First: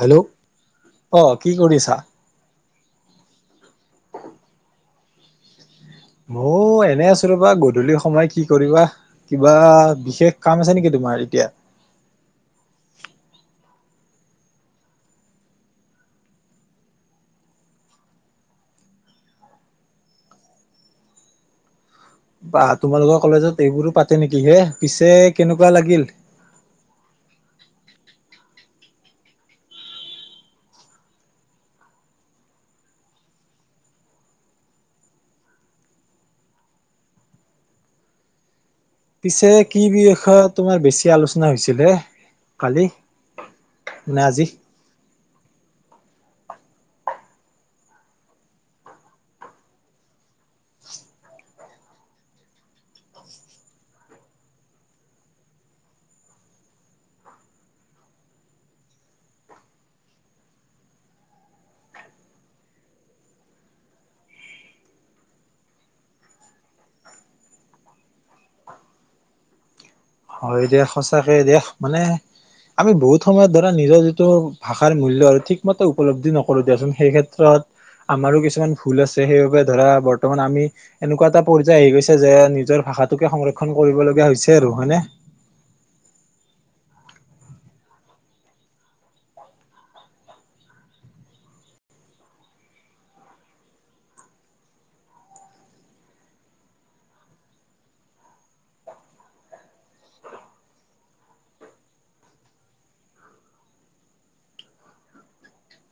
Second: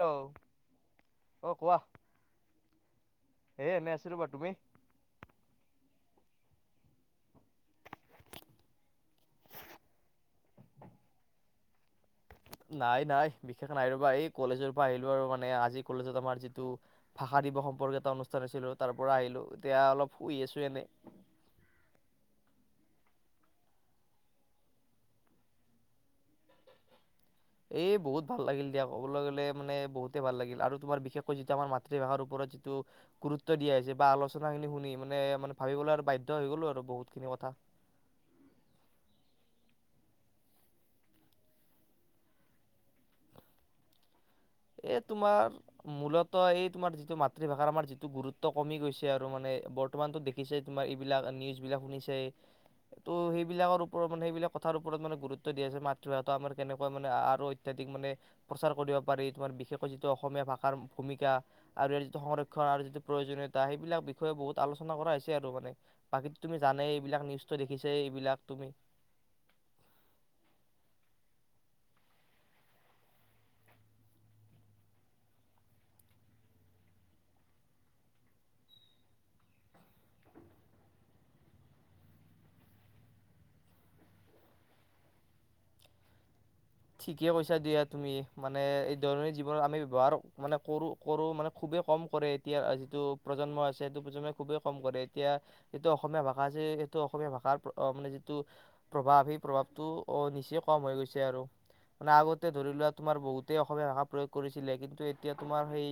Hello অঁ অ কি কোৱা কৰিছা? এ এনে আছো ৰবা তুমি? মই এনে আছো ৰবা গধূলি সময় কি কৰিবা কিবা বিশেষ কাম আছে নেকি তোমাৰ এতিয়া। নাই নাই বিশেষ নাই ৰবা এই কলেজৰ পৰা আহিলো আৰু মানে আজি কলেজত আমাৰ যিটো ভাষা দিৱস সম্পৰ্ক এটা অনুষ্ঠান আছিলো তাৰ পৰা আহিলো এতিয়া অলপ শুই আছো এনে। বাহ্ তোমালোকৰ কলেজত এইবোৰো পাতে নেকি হে, পিছে কেনেকুৱা লাগিল? এই বহুত ভাল লাগিল দিয়া ক'বলৈ গলে মানে বহুতে ভাল লাগিল আৰু তোমাৰ বিশেষকৈ যিটো আমাৰ মাতৃভাষাৰ ওপৰত যিটো গুৰুত্ব দিয়া হৈছে বা আলোচনা খিনি শুনি মানে মানে ভাবিবলৈ বাধ্য হৈ গলো আৰু বহুতখিনি কথা। পিছে কি বিষয়ে তোমাৰ বেছি আলোচনা হৈছিল হে কালি নে আজি? এ তোমাৰ মূলত এই তোমাৰ যিটো মাতৃভাষাৰ আমাৰ যিটো গুৰুত্ব কমি গৈছে আৰু মানে বৰ্তমানতো দেখিছে তোমাৰ এইবিলাক নিউজ বিলাক শুনিছে ত' সেইবিলাকৰ ওপৰত মানে সেইবিলাক কথাৰ ওপৰত মানে গুৰুত্ব দিয়া হৈছে মাতৃভাষাটো আমাৰ কেনেকুৱা মানে আৰু অত্যাধিক মানে প্ৰচাৰ কৰিব পাৰি। তোমাৰ বিশেষকৈ যিটো অসমীয়া ভাষাৰ ভূমিকা আৰু ইয়াৰ যিটো সংৰক্ষণ আৰু যিটো প্ৰয়োজনীয়তা সেইবিলাক বিষয়ে বহুত আলোচনা কৰা হৈছে আৰু মানে বাকীতো তুমি জানে এইবিলাক নিউজটো দেখিছে এইবিলাক তুমি। হয় দে সচাঁকে দে মানে আমি বহুত সময়ত ধৰা নিজৰ যিটো ভাষাৰ মূল্য ঠিকমতে উপলব্ধি নকৰো দিয়াচোন সেই ক্ষেত্ৰত আমাৰো কিছুমান ভুল আছে সেইবাবে ধৰা বৰ্তমান আমি এনেকুৱা এটা পৰ্য্যায়ৰ আহি গৈছে যে নিজৰ ভাষাটোকে সংৰক্ষন কৰিব লগা হৈছে আৰু হয়নে? ঠিকে কৈছা দিয়া তুমি মানে এই দৈনন্দিন আমি ব্যৱহাৰ মানে কৰো কৰোঁ মানে খুবেই কম কৰে এতিয়া যিটো প্ৰজন্ম আছে সেইটো প্ৰজন্মই খুবেই কম কৰে এতিয়া এইটো অসমীয়া ভাষা আছে সেইটো অসমীয়া ভাষাৰ মানে যিটো প্ৰভাৱ সেই প্ৰভাৱটো নিচে কম হৈ গৈছে আৰু। মানে আগতে ধৰি লোৱা তোমাৰ বহুতেই অসমীয়া ভাষা প্ৰয়োগ কৰিছিলে কিন্তু এতিয়া তোমাৰ সেই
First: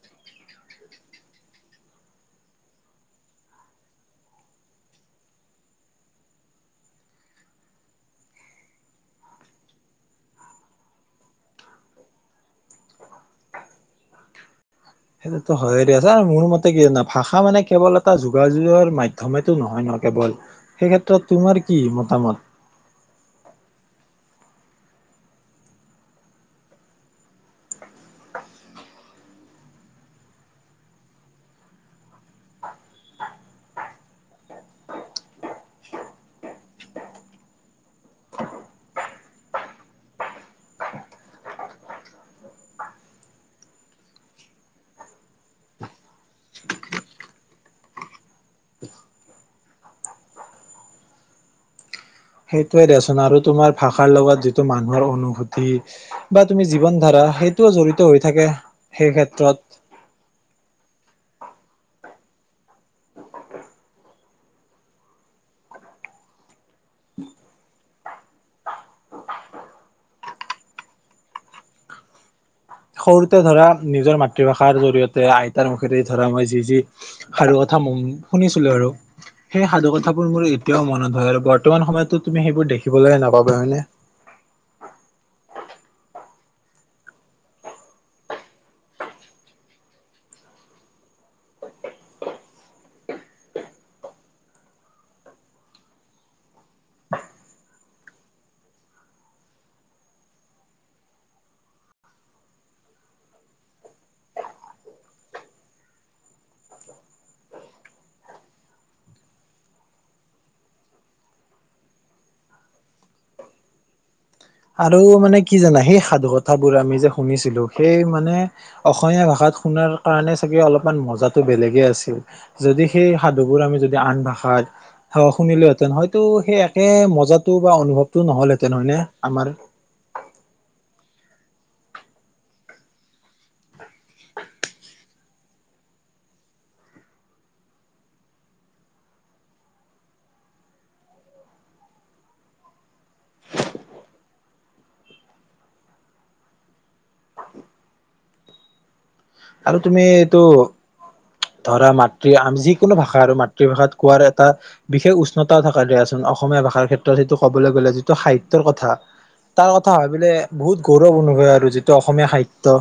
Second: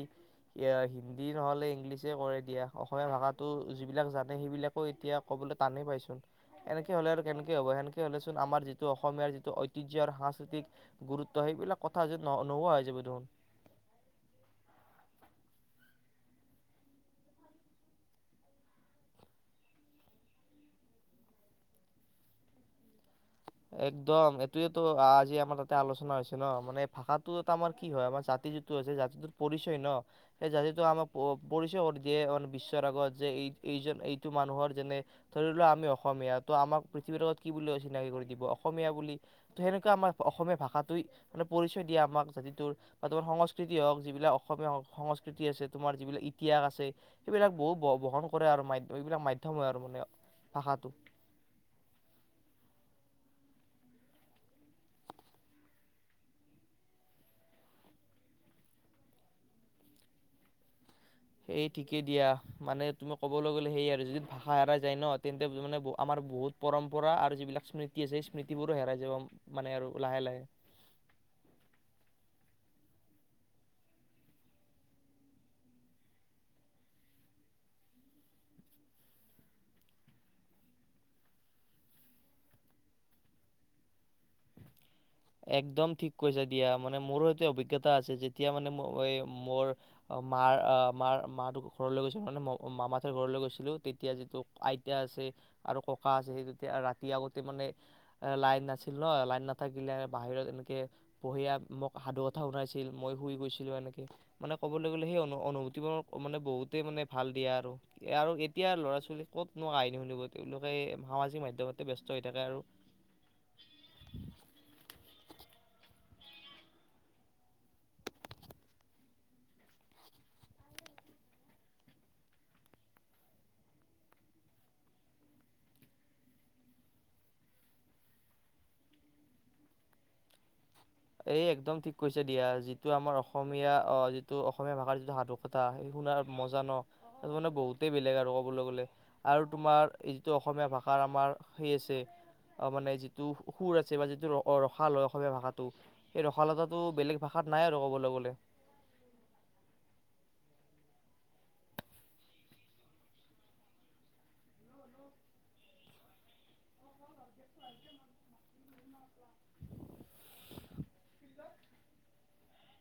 হিন্দী নহলে ইংলিছে কৰে দিয়া অসমীয়া ভাষাটো যিবিলাক জানে সেইবিলাকো এতিয়া কবলৈ টানেই পাইচোন এনেকে হলে আৰু কেনেকে হ'ব সেনেকে হলে চোন আমাৰ যিটো অসমীয়াৰ যিটো ঐতিহ্য আৰু সংস্কৃ গুৰুত্ব সেইবিলাক কথা যে ন নোহোৱা হৈ যাব দেখোন। সেইটোত হয়ে দিয়া ছাৰ মোৰ মতে কি জ ভাষা মানে কেৱল এটা যোগাযোগৰ মাধ্যমেটো নহয় ন কেৱল সেই ক্ষেত্ৰত তোমাৰ কি মতামত? একদম এইটোৱেই তো আজি আমাৰ তাতে আলোচনা হৈছে ন মানে ভাষাটো আমাৰ কি হয় আমাৰ জাতি যিটো হৈছে জাতিটোৰ পৰিচয় ন সেই জাতিটোক আমাক পৰিচয় কৰি দিয়ে মান বিশ্বৰ আগত যে এই এই এইটো মানুহৰ যেনে ধৰি লোৱা আমি অসমীয়া তো আমাক পৃথিৱীৰ আগত কি বুলি চিনাকি কৰি দিব অসমীয়া বুলি ত সেনেকুৱা আমাৰ অসমীয়া ভাষাটো মানে পৰিচয় দিয়ে আমাক জাতিটোৰ বা তোমাৰ সংস্কৃতি হওক যিবিলাক অসমীয়া সংস্কৃতি আছে তোমাৰ যিবিলাক ইতিহাস আছে সেইবিলাক বহু বহন কৰে আৰু মাধ্যম এইবিলাক মাধ্যম হয় আৰু মানে ভাষাটো। সেইটোৱে দেচোন আৰু তোমাৰ ভাষাৰ লগত যিটো মানুহৰ অনুভূতি বা তুমি জীৱন ধাৰা সেইটোও জড়িত হৈ থাকে সেই ক্ষেত্ৰত। সেই ঠিকেই দিয়া মানে তুমি কবলৈ গ'লে সেইয়া আৰু যদি ভাষা হেৰাই যায় ন তেন্তে মানে আমাৰ বহুত পৰম্পৰা আৰু যিবিলাক স্মৃতি আছে স স্মৃতিবোৰো হেৰাই যাব মানে আৰু লাহে লাহে। সৰুতে ধৰা নিজৰ মাতৃভাষাৰ জৰি়য়তে আইতাৰ মুখেৰে ধৰা মই যি যি সাধু কথা শুনিছিলো আৰু সেই সাধু কথাবোৰ মোৰ এতিয়াও মনত হয় আৰু বৰ্তমান সময়তো তুমি সেইবোৰ দেখিবলৈ নাপাবা হয়নে। একদম ঠিক কৈছো দিয়া মানে মোৰো সতে অভিজ্ঞতা আছে যেতিয়া মানে ম মোৰ মাৰ অঁ মাৰ মাক ঘৰলৈ গৈছিল মানে মামা ৰ ঘৰলৈ গৈছিলো তেতিয়া যিটো আইতা আছে আৰু ককা আছে সেই তেতিয়া ৰাতি আগতে মানে লাইন নাছিল ন লাইন নাথাকিলে বাহিৰত এনেকে পঢ়িয়া মোক সাধু কথা শুনাইছিল মই শুই গৈছিলো এনেকে মানে ক'বলৈ গলে সেই অনু অনুভূতি মোৰ মানে বহুতেই মানে ভাল দিয়া আৰু আৰু এতিয়া ল'ৰা ছোৱালী ক'তনো কাহিনী শুনিব তেওঁলোকে সামাজিক মাধ্যমতে বস্ত হৈ থাকে আৰু। আৰু মানে কি জানা সেই সাধু কথাবোৰ আমি যে শুনিছিলো সেই মানে অসমীয়া ভাষাত শুনাৰ কাৰণে চাগে অলপমান মজাটো বেলেগে আছিল যদি সেই সাধুবোৰ আমি যদি আন ভাষাত শুনিলোহেতেন হয়তো সেই একে মজাটো বা অনুভৱটো নহলহেঁতেন হয়নে। আমাৰ এ একদম ঠিক কৈছে দিয়া যিটো আমাৰ অসমীয়া আহ যিটো অসমীয়া ভাষাৰ যিটো সাধু কথা সেই শুনাৰ মজা ন স মানে বহুতেই বেলেগ আৰু ক'বলৈ গলে আৰু তোমাৰ এই যিটো অসমীয়া ভাষাৰ আমাৰ সেই আছে মানে যিটো সুৰ আছে বা যিটো ৰসাল ল হয় অসমীয়া ভাষাত। সেই ৰসালতাটো বেলেগ ভাষাত নাই আৰু ক'বলৈ গ'লে। আৰু তুমি এইটো ধৰা মাতৃ আমি যিকোনো ভাষা আৰু মাতৃভাষাত কোৱাৰ এটা বিশেষ উষ্ণতাও থকা দিয়াচোন অসমীয়া ভাষাৰ ক্ষেত্ৰত সেইটো কবলৈ গ'লে যিটো সাহিত্যৰ কথা তাৰ কথা ভাব পিললে বহুত গৌৰৱ অনুভৱ আৰু যিটো অসমীয়া সাহিত্য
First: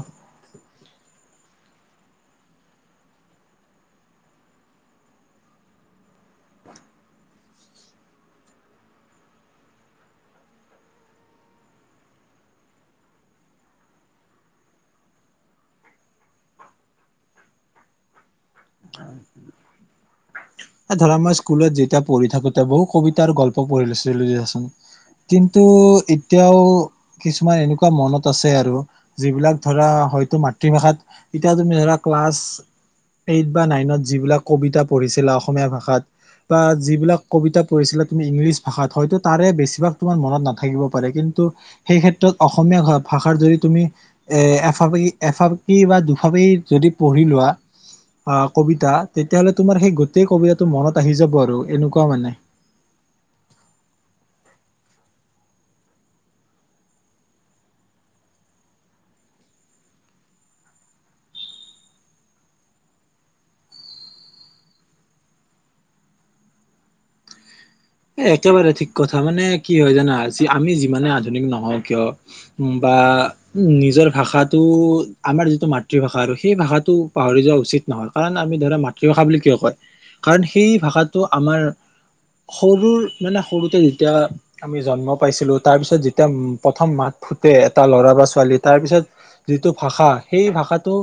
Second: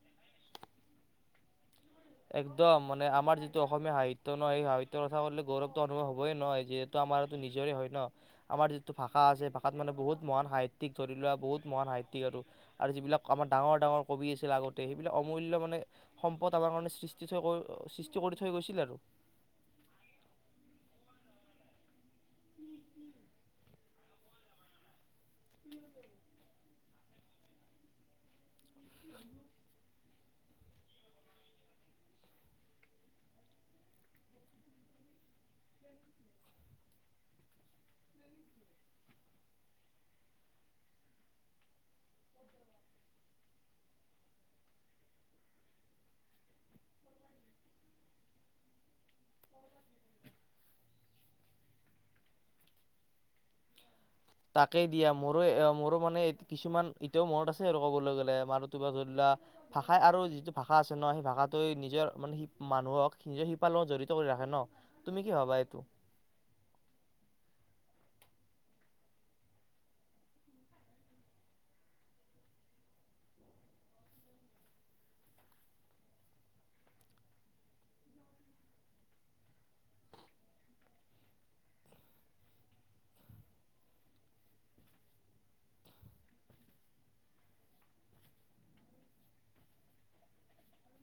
একদম মানে আমাৰ যিটো অসমীয়া সাহিত্যয় নহয় সেই সাহিতয়ৰ কথা কলে গৌৰৱত অনুভৱ হ'বই নহয় যিহেতু আমাৰো নিজৰে হয় ন আমাৰ যিটো ভাষা আছে ভাষাত মানে বহুত মহান সাহিতয়িক ধৰি লোৱা বহুত মহান সাহিতয়িক আৰু আৰু যিবিলাক আমাৰ ডাঙৰ ডাঙৰ কবি আছিল আগতে সেইবিলাক অমূল্য মানে সম্পদ আমাৰ কাৰে [unintelligible] সৃষ্টি কৰি থৈ গৈছিল আৰু। ধৰা আমাৰ স্কুলত যেতিয়া পঢ়ি থাকোতে বহুত কবিতা আৰু গল্প পঢ়ি লৈছিলোচোন কিন্তু এতিয়াও কিছুমান এনেকুৱা মনত আছে আৰু যিবিলাক ধৰা হয়তো মাতৃভাষাত এতিয়া তুমি ধৰা ক্লাছ এইট বা নাইনত যিবিলাক কবিতা পঢ়িছিলা অসমীয়া ভাষাত বা যিবিলাক কবিতা পঢ়িছিলা তুমি ইংলিছ ভাষাত হয়তো তাৰে বেছিভাগ তোমাৰ মনত নাথাকিব পাৰে কিন্তু সেই ক্ষেত্ৰত অসমীয়া ভাষাৰ যদি তুমি এফাক এফাকি বা দুফাকি যদি পঢ়ি লোৱা আহ কবিতা তেতিয়াহ'লে তোমাৰ সেই গোটেই কবিতাটো মনত আহি যাব আৰু এনেকুৱা মানে। তাকেই দিয়া মোৰো মোৰো মানে কিছুমান এতিয়াও মনৰত আছে আৰু ক'বলৈ গ'লে মানে টো ধৰি লোৱা ভাষাই আৰু যিটো ভাষা আছে ন সেই ভাষাটো নিজৰ মানে মানুহক নিজৰ শিপাল লগত জড়িত কৰি ৰাখে ন তুমি কি ভাবা এইটো। এ একেবাৰে ঠিক কথা মানে কি হয় জানা আমি যিমানে আধুনিক নহওঁ কিয় বা উ নিজৰ ভাষাটো আমাৰ যিটো মাতৃভাষা আৰু সেই ভাষাটো পাহৰি যোৱা উচিত নহয় কাৰণ আমি ধৰা মাতৃভাষা বুলি কিয় কয় কাৰণ সেই ভাষাটো আমাৰ সৰুৰ মানে সৰুতে যেতিয়া আমি জন্ম পাইছিলোঁ তাৰপিছত যেতিয়া প্ৰথম মাত ফুটে এটা ল'ৰা বা ছোৱালী তাৰপিছত যিটো ভাষা সেই ভাষাটো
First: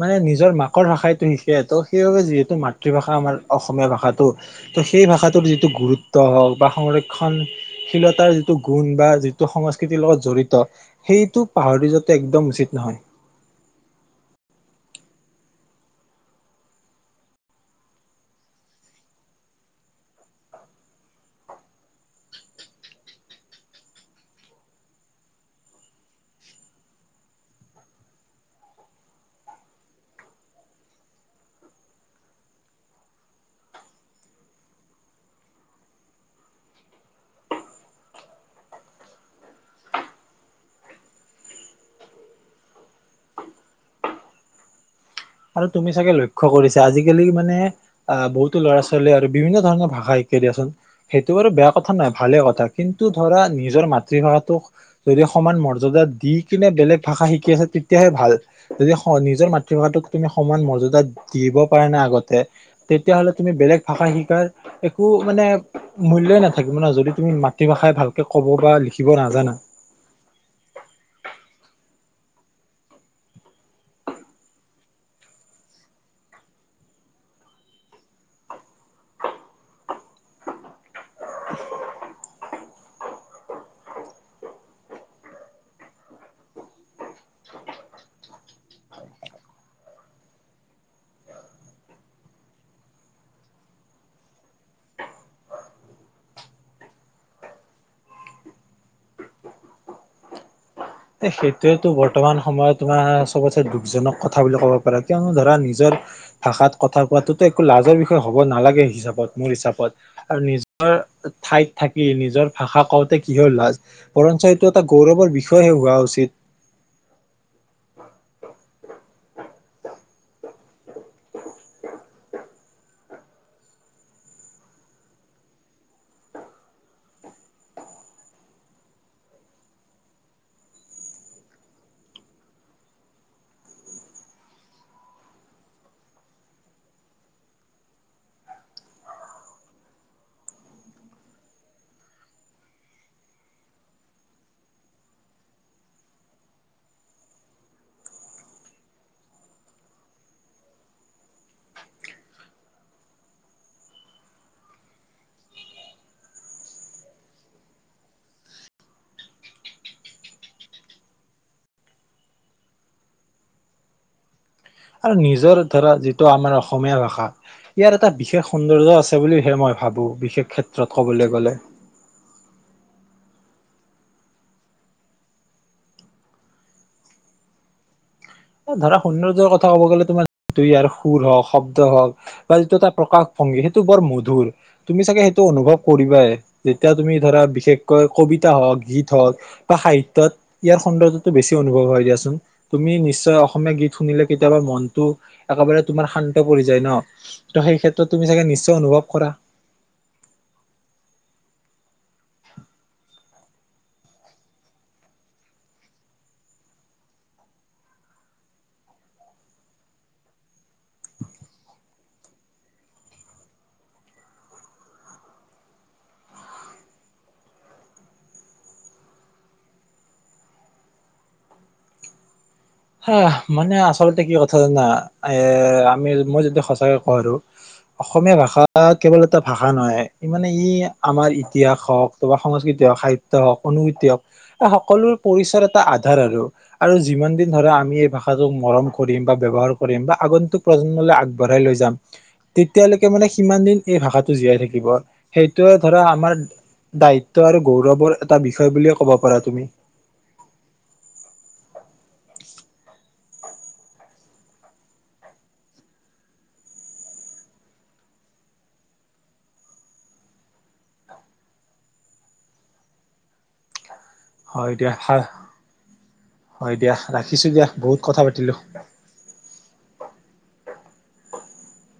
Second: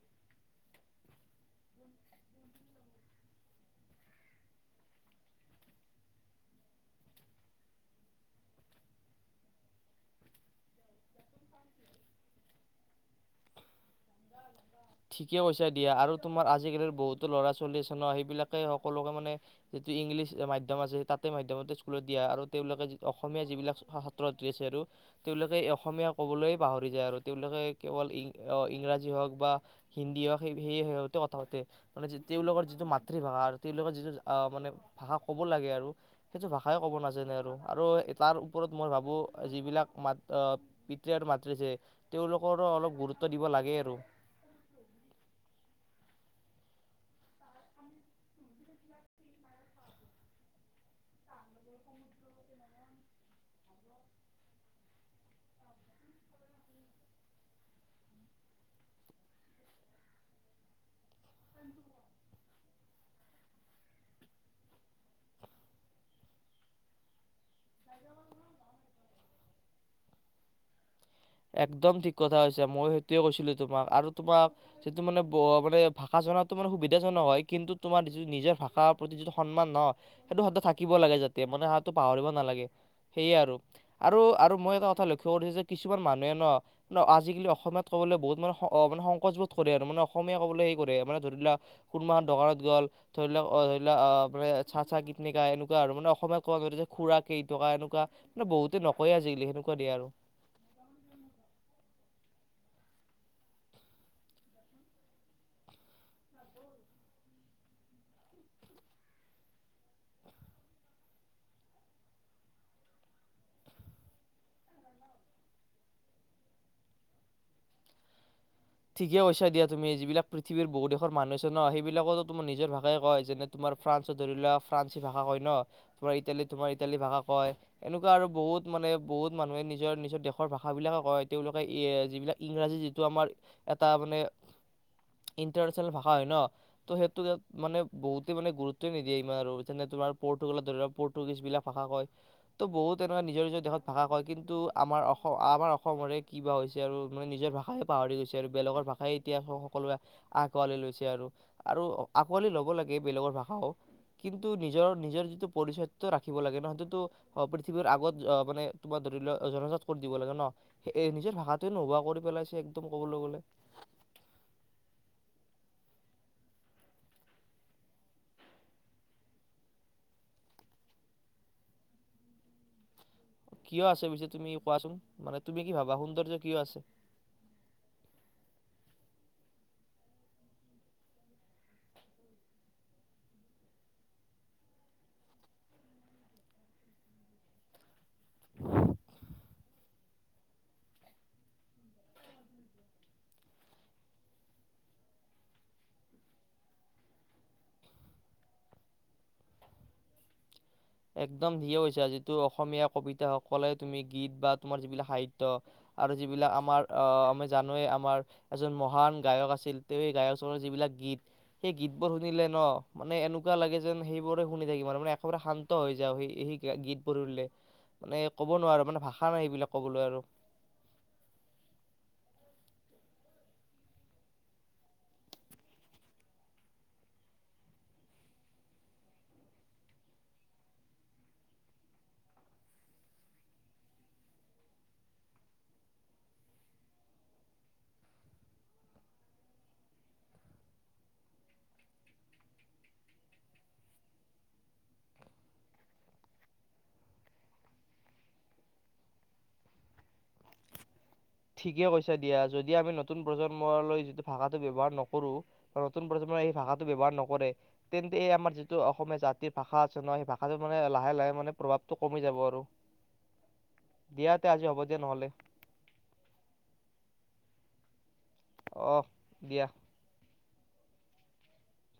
মানে নিজৰ মাকৰ ভাষাটো শিকে তো সেইবাবে যিহেতু মাতৃভাষা আমাৰ অসমীয়া ভাষাটো তো সেই ভাষাটোৰ যিটো গুৰুত্ব হওঁক বা সংৰক্ষণশীলতাৰ যিটো গুণ বা যিটো সংস্কৃতিৰ লগত জড়িত সেইটো পাহৰি যাতে একদম উচিত নহয়। ঠিকেই কৈচা দিয়া আৰু তোমাৰ আজিকালিৰ বহুতো ল'ৰা ছোৱালী আছে ন সেইবিলাকে সকলোকে মানে যিটো ইংলিছ মাধ্যম আছে তাতে মাধ্যমৰে স্কুলত দিয়া আৰু তেওঁলোকে অসমীয়া যিবিলাক ছাত্ৰ ছাত্ৰী আছে আৰু তেওঁলোকে অসমীয়া ক'বলৈয় পাহৰি যায় আৰু তেওঁলোকে কেৱলং ইংৰাজী হওঁক বা হিন্দী হওক স সেই সতে কথা পাতে মানে তেওঁলোকৰ যিটো মাতৃভাষা আৰু তেওঁলোকৰ যিটো আহ মানে ভাষা কব লাগে আৰু সেইটো ভাষাই ক'ব নাজানে আৰু আৰু তাৰ ওপৰত মই ভাবো যিবিলাক মাত আহ পিতৃ আৰু মাতৃ আছে তেওঁলোকৰো অলপ গুৰুত্ব দিব লাগে আৰু। [inaudible] আৰু তুমি চাগে লক্ষ্য কৰিছা আজিকালি মানে আহ বহুতো ল'ৰা ছোৱালীয়ে আৰু বিভিন্ন ধৰণৰ ভাষা শিকাই দিয়াচোন সেইটো বাৰু বেয়া কথা নহয় ভালে কথা কিন্তু ধৰা নিজৰ মাতৃভাষাটোক যদি সমান মৰ্যদা দি কিনে বেলেগ ভাষা শিকি আছে তেতিয়াহে ভাল যদি নিজৰ মাতৃভাষাটোক তুমি সমান মৰ্যদা দিব পাৰা না আগতে তেতিয়াহ'লে তুমি বেলেগ ভাষা শিকাৰ একো মানে মূল্যই নাথাকিব ন যদি তুমি মাতৃভাষাই ভালকে কব বা লিখিব নাজানা। একদম ঠিক কথা হৈছে মই সেইটোয়ে কৈছিলো তোমাক আৰু তোমাক সেইটো মানে মানে ভাষা জনাতো মানে সুবিধাজনক হয় কিন্তু তোমাৰ যিটো নিজৰ ভাষাৰ প্ৰতি যিটো সন্মান নহ সেইটো সদায় থাকিব লাগে যাতে মানে সটো পাহৰিব নালাগে সেয়ে আৰু মই এটা কথা লক্ষ্য কৰিছো যে কিছুমান মানুহে ন আজিকালি অসমীয়াত ক'বলৈ বহুত মানে মানে সংকচ বোধ কৰে আৰু মানে অসমীয়া ক'বলৈ সেই কৰে মান ধৰি লওক কোনোবা এখন দোকানত গ'ল ধৰি লও ধৰি লোৱা আহ মানে চাহ চাহ কীটনিকা এনেকুৱা আৰু মানে অসমীয়াত ক'ব ধ যে খুৰা কেইটকা এনেকুৱা মানে বহুতে নকয় আজিকালি সেনেকুৱা দিয়ে আৰু। এ সেইটোয়েতো বৰ্তমান সময়ত তোমাৰ চবতে দুখজনক কথা বুলি কব পাৰা কিয়নো ধৰা নিজৰ ভাষাত কথা কোৱাাতোতো একো লাজৰ বিষয় হব নালাগে হিচাপত মোৰ হিচাপত আৰু নিজৰ ঠাইত থাকি নিজৰ ভাষা কওঁতে কিহ লাজ বৰঞ্চ এইটো এটা গৌৰৱৰ বিষয়ে হোৱা উচিত। ঠিকে কৈছা দিয়া তুমি। যিবিলাক পৃথিৱীৰ বহুত দেশৰ মানুহ আছে ন? সেইবিলাকতো তোমাৰ নিজৰ ভাষাই কয়। যেনে তোমাৰ ফ্ৰান্সত ধৰি লোৱা ফ্ৰান্স ভাষা কয় ন! তোমাৰ ইটালীত তোমাৰ ইটালী ভাষা কয়। এনেকুৱা আৰু বহুত মানে, বহুত মানুহে নিজৰ নিজৰ দেশৰ ভাষাবিলাকে কয়, তেওঁলোকে যিবিলাক ইংৰাজী যিটো আমাৰ এটা মানে ইণ্টাৰনেচনেল ভাষা হয় ন ত' সেইটো ইয়াত মানে বহুতে মানে গুৰুত্বে নিদিয়ে ইমান আৰু যেনে তোমাৰ পৰ্তুগালক ধৰি ল পৰ্তুগীজ বিলাক ভাষা কয় ত' বহুত তেনেকুৱা নিজৰ নিজৰ দেশত ভাষা কয় কিন্তু আমাৰ অসম আমাৰ অসমৰে ক বা হৈছে আৰু মানে নিজৰ ভাষাই পাহৰি গৈছে বেলেগৰ ভাষাই এতিয়া সকলোৱে আঁকোৱালি লৈছে আৰু। আৰু আঁকোৱালি ল'ব লাগে বেলেগৰ ভাষাও, কিন্তু নিজৰ-নিজৰ যিটো পৰিচয়টো ৰাখিব লাগে ন? সেইটোতো অ' পৃথিৱীৰ আগত মানে, তোমাৰ ধৰি লোৱা জনজাত কৰি দিব লাগে ন? নিজৰ ভাষাটোৱে নোহোৱা কৰি পেলাইছে একদম। ক'বলৈ গ'লে আৰু নিজৰ ধৰা যিটো আমাৰ অসমীয়া ভাষা, ইয়াৰ এটা বিশেষ সৌন্দৰ্য আছে বুলিহে মই ভাবো, বিশেষ ক্ষেত্ৰত ক'বলৈ গ'লে। কিয় আছে পিছে, তুমি কোৱাচোন। মানে তুমি কি ভাবা সৌন্দৰ্য কিয় আছে? ধৰা সৌন্দৰ্যৰ কথা ক'ব গ'লে তোমাৰ যিটো ইয়াৰ সুৰ হওক, শব্দ হওঁক, বা যিটো এটা প্ৰকাশভংগী সেইটো বৰ মধুৰ। তুমি চাগে সেইটো অনুভৱ কৰিবাই। যেতিয়া তুমি ধৰা বিশেষকৈ কবিতা হওঁক, গীত হওঁক, বা সাহিত্যত ইয়াৰ সৌন্দৰ্যটো বেছি অনুভৱ হয় দিয়াচোন। তুমি নিচ অসমীয়া গীত শুনিলে কেতিয়াবা মনটো একেবাৰে তোমাৰ শান্ত পৰি যায় ন! ত' সেইক্ষেত্ৰত তুমি চাগে নিশ্চয় অনুভৱ কৰা। একদম [unintelligible] হৈছে আৰু যিটো অসমীয়া কবিতাসকলে, তুমি গীত বা তোমাৰ যিবিলাক সাহিত্য আৰু যিবিলাক আমাৰ, আ, আমি জানোৱেই আমাৰ এজন মহান গায়ক আছিল। তেওঁ এই গায়ক [unintelligible] যিবিলাক গীত সেই গীতবোৰ শুনিলে ন, মানে এনেকুৱা লাগে যেন সেইবোৰে শুনি থাকিম। মানে একেবাৰে শান্ত হৈ যাও সেই-সেই গীতবোৰ শুনিলে। মানে ক'ব নোৱাৰো মানে ভাষা নাই সেবিলাক ক'বলৈ আৰু। হাহ। মানে আচলতে কি কথা জানা? এ আমি মই যদি সঁচাকে কওঁ আৰু, অসমীয়া ভাষা কেৱল এটা ভাষা নহয়। মানে ই আমাৰ ইতিহাস হওক বা সংস্কৃতি হওক, সাহিত্য হওক, অনুভূতি হওক। সকলো পৰিচয়ৰ এটা আধাৰ আৰু, আৰু যিমান দিন ধৰা আমি এই ভাষাটোক মৰম কৰিম বা ব্যৱহাৰ কৰিম বা আগন্তুক প্ৰজন্মলৈ আগবঢ়াই লৈ যাম। তেতিয়ালৈকে মানে সিমান দিন এই ভাষাটো জীয়াই থাকিব। সেইটোৱে ধৰা আমাৰ দায়িত্ব আৰু গৌৰৱৰ এটা বিষয় বুলিয়ে ক'ব পাৰা তুমি। কে কৈছে দিয়া। যদি আমি নতুন প্ৰজন্মলৈ যিটো ভাষাটো ব্যৱহাৰ নকৰো, বা নতুন প্ৰজন্মই এই ভাষাটো ব্যৱহাৰ নকৰে, তেন্তে এই আমাৰ যিটো অসমীয়া জাতিৰ ভাষা আছে ন সেই ভাষাটো মানে লাহে-লাহে মানে প্ৰভাৱটো কমি যাব আৰু। দিয়া তে আজি হ'ব দিয়া নহ'লে। হয় দিয়া, ৰাখিছো দিয়া। বহুত কথা পাতিলোঁ। অহ দিয়া। [unintelligible]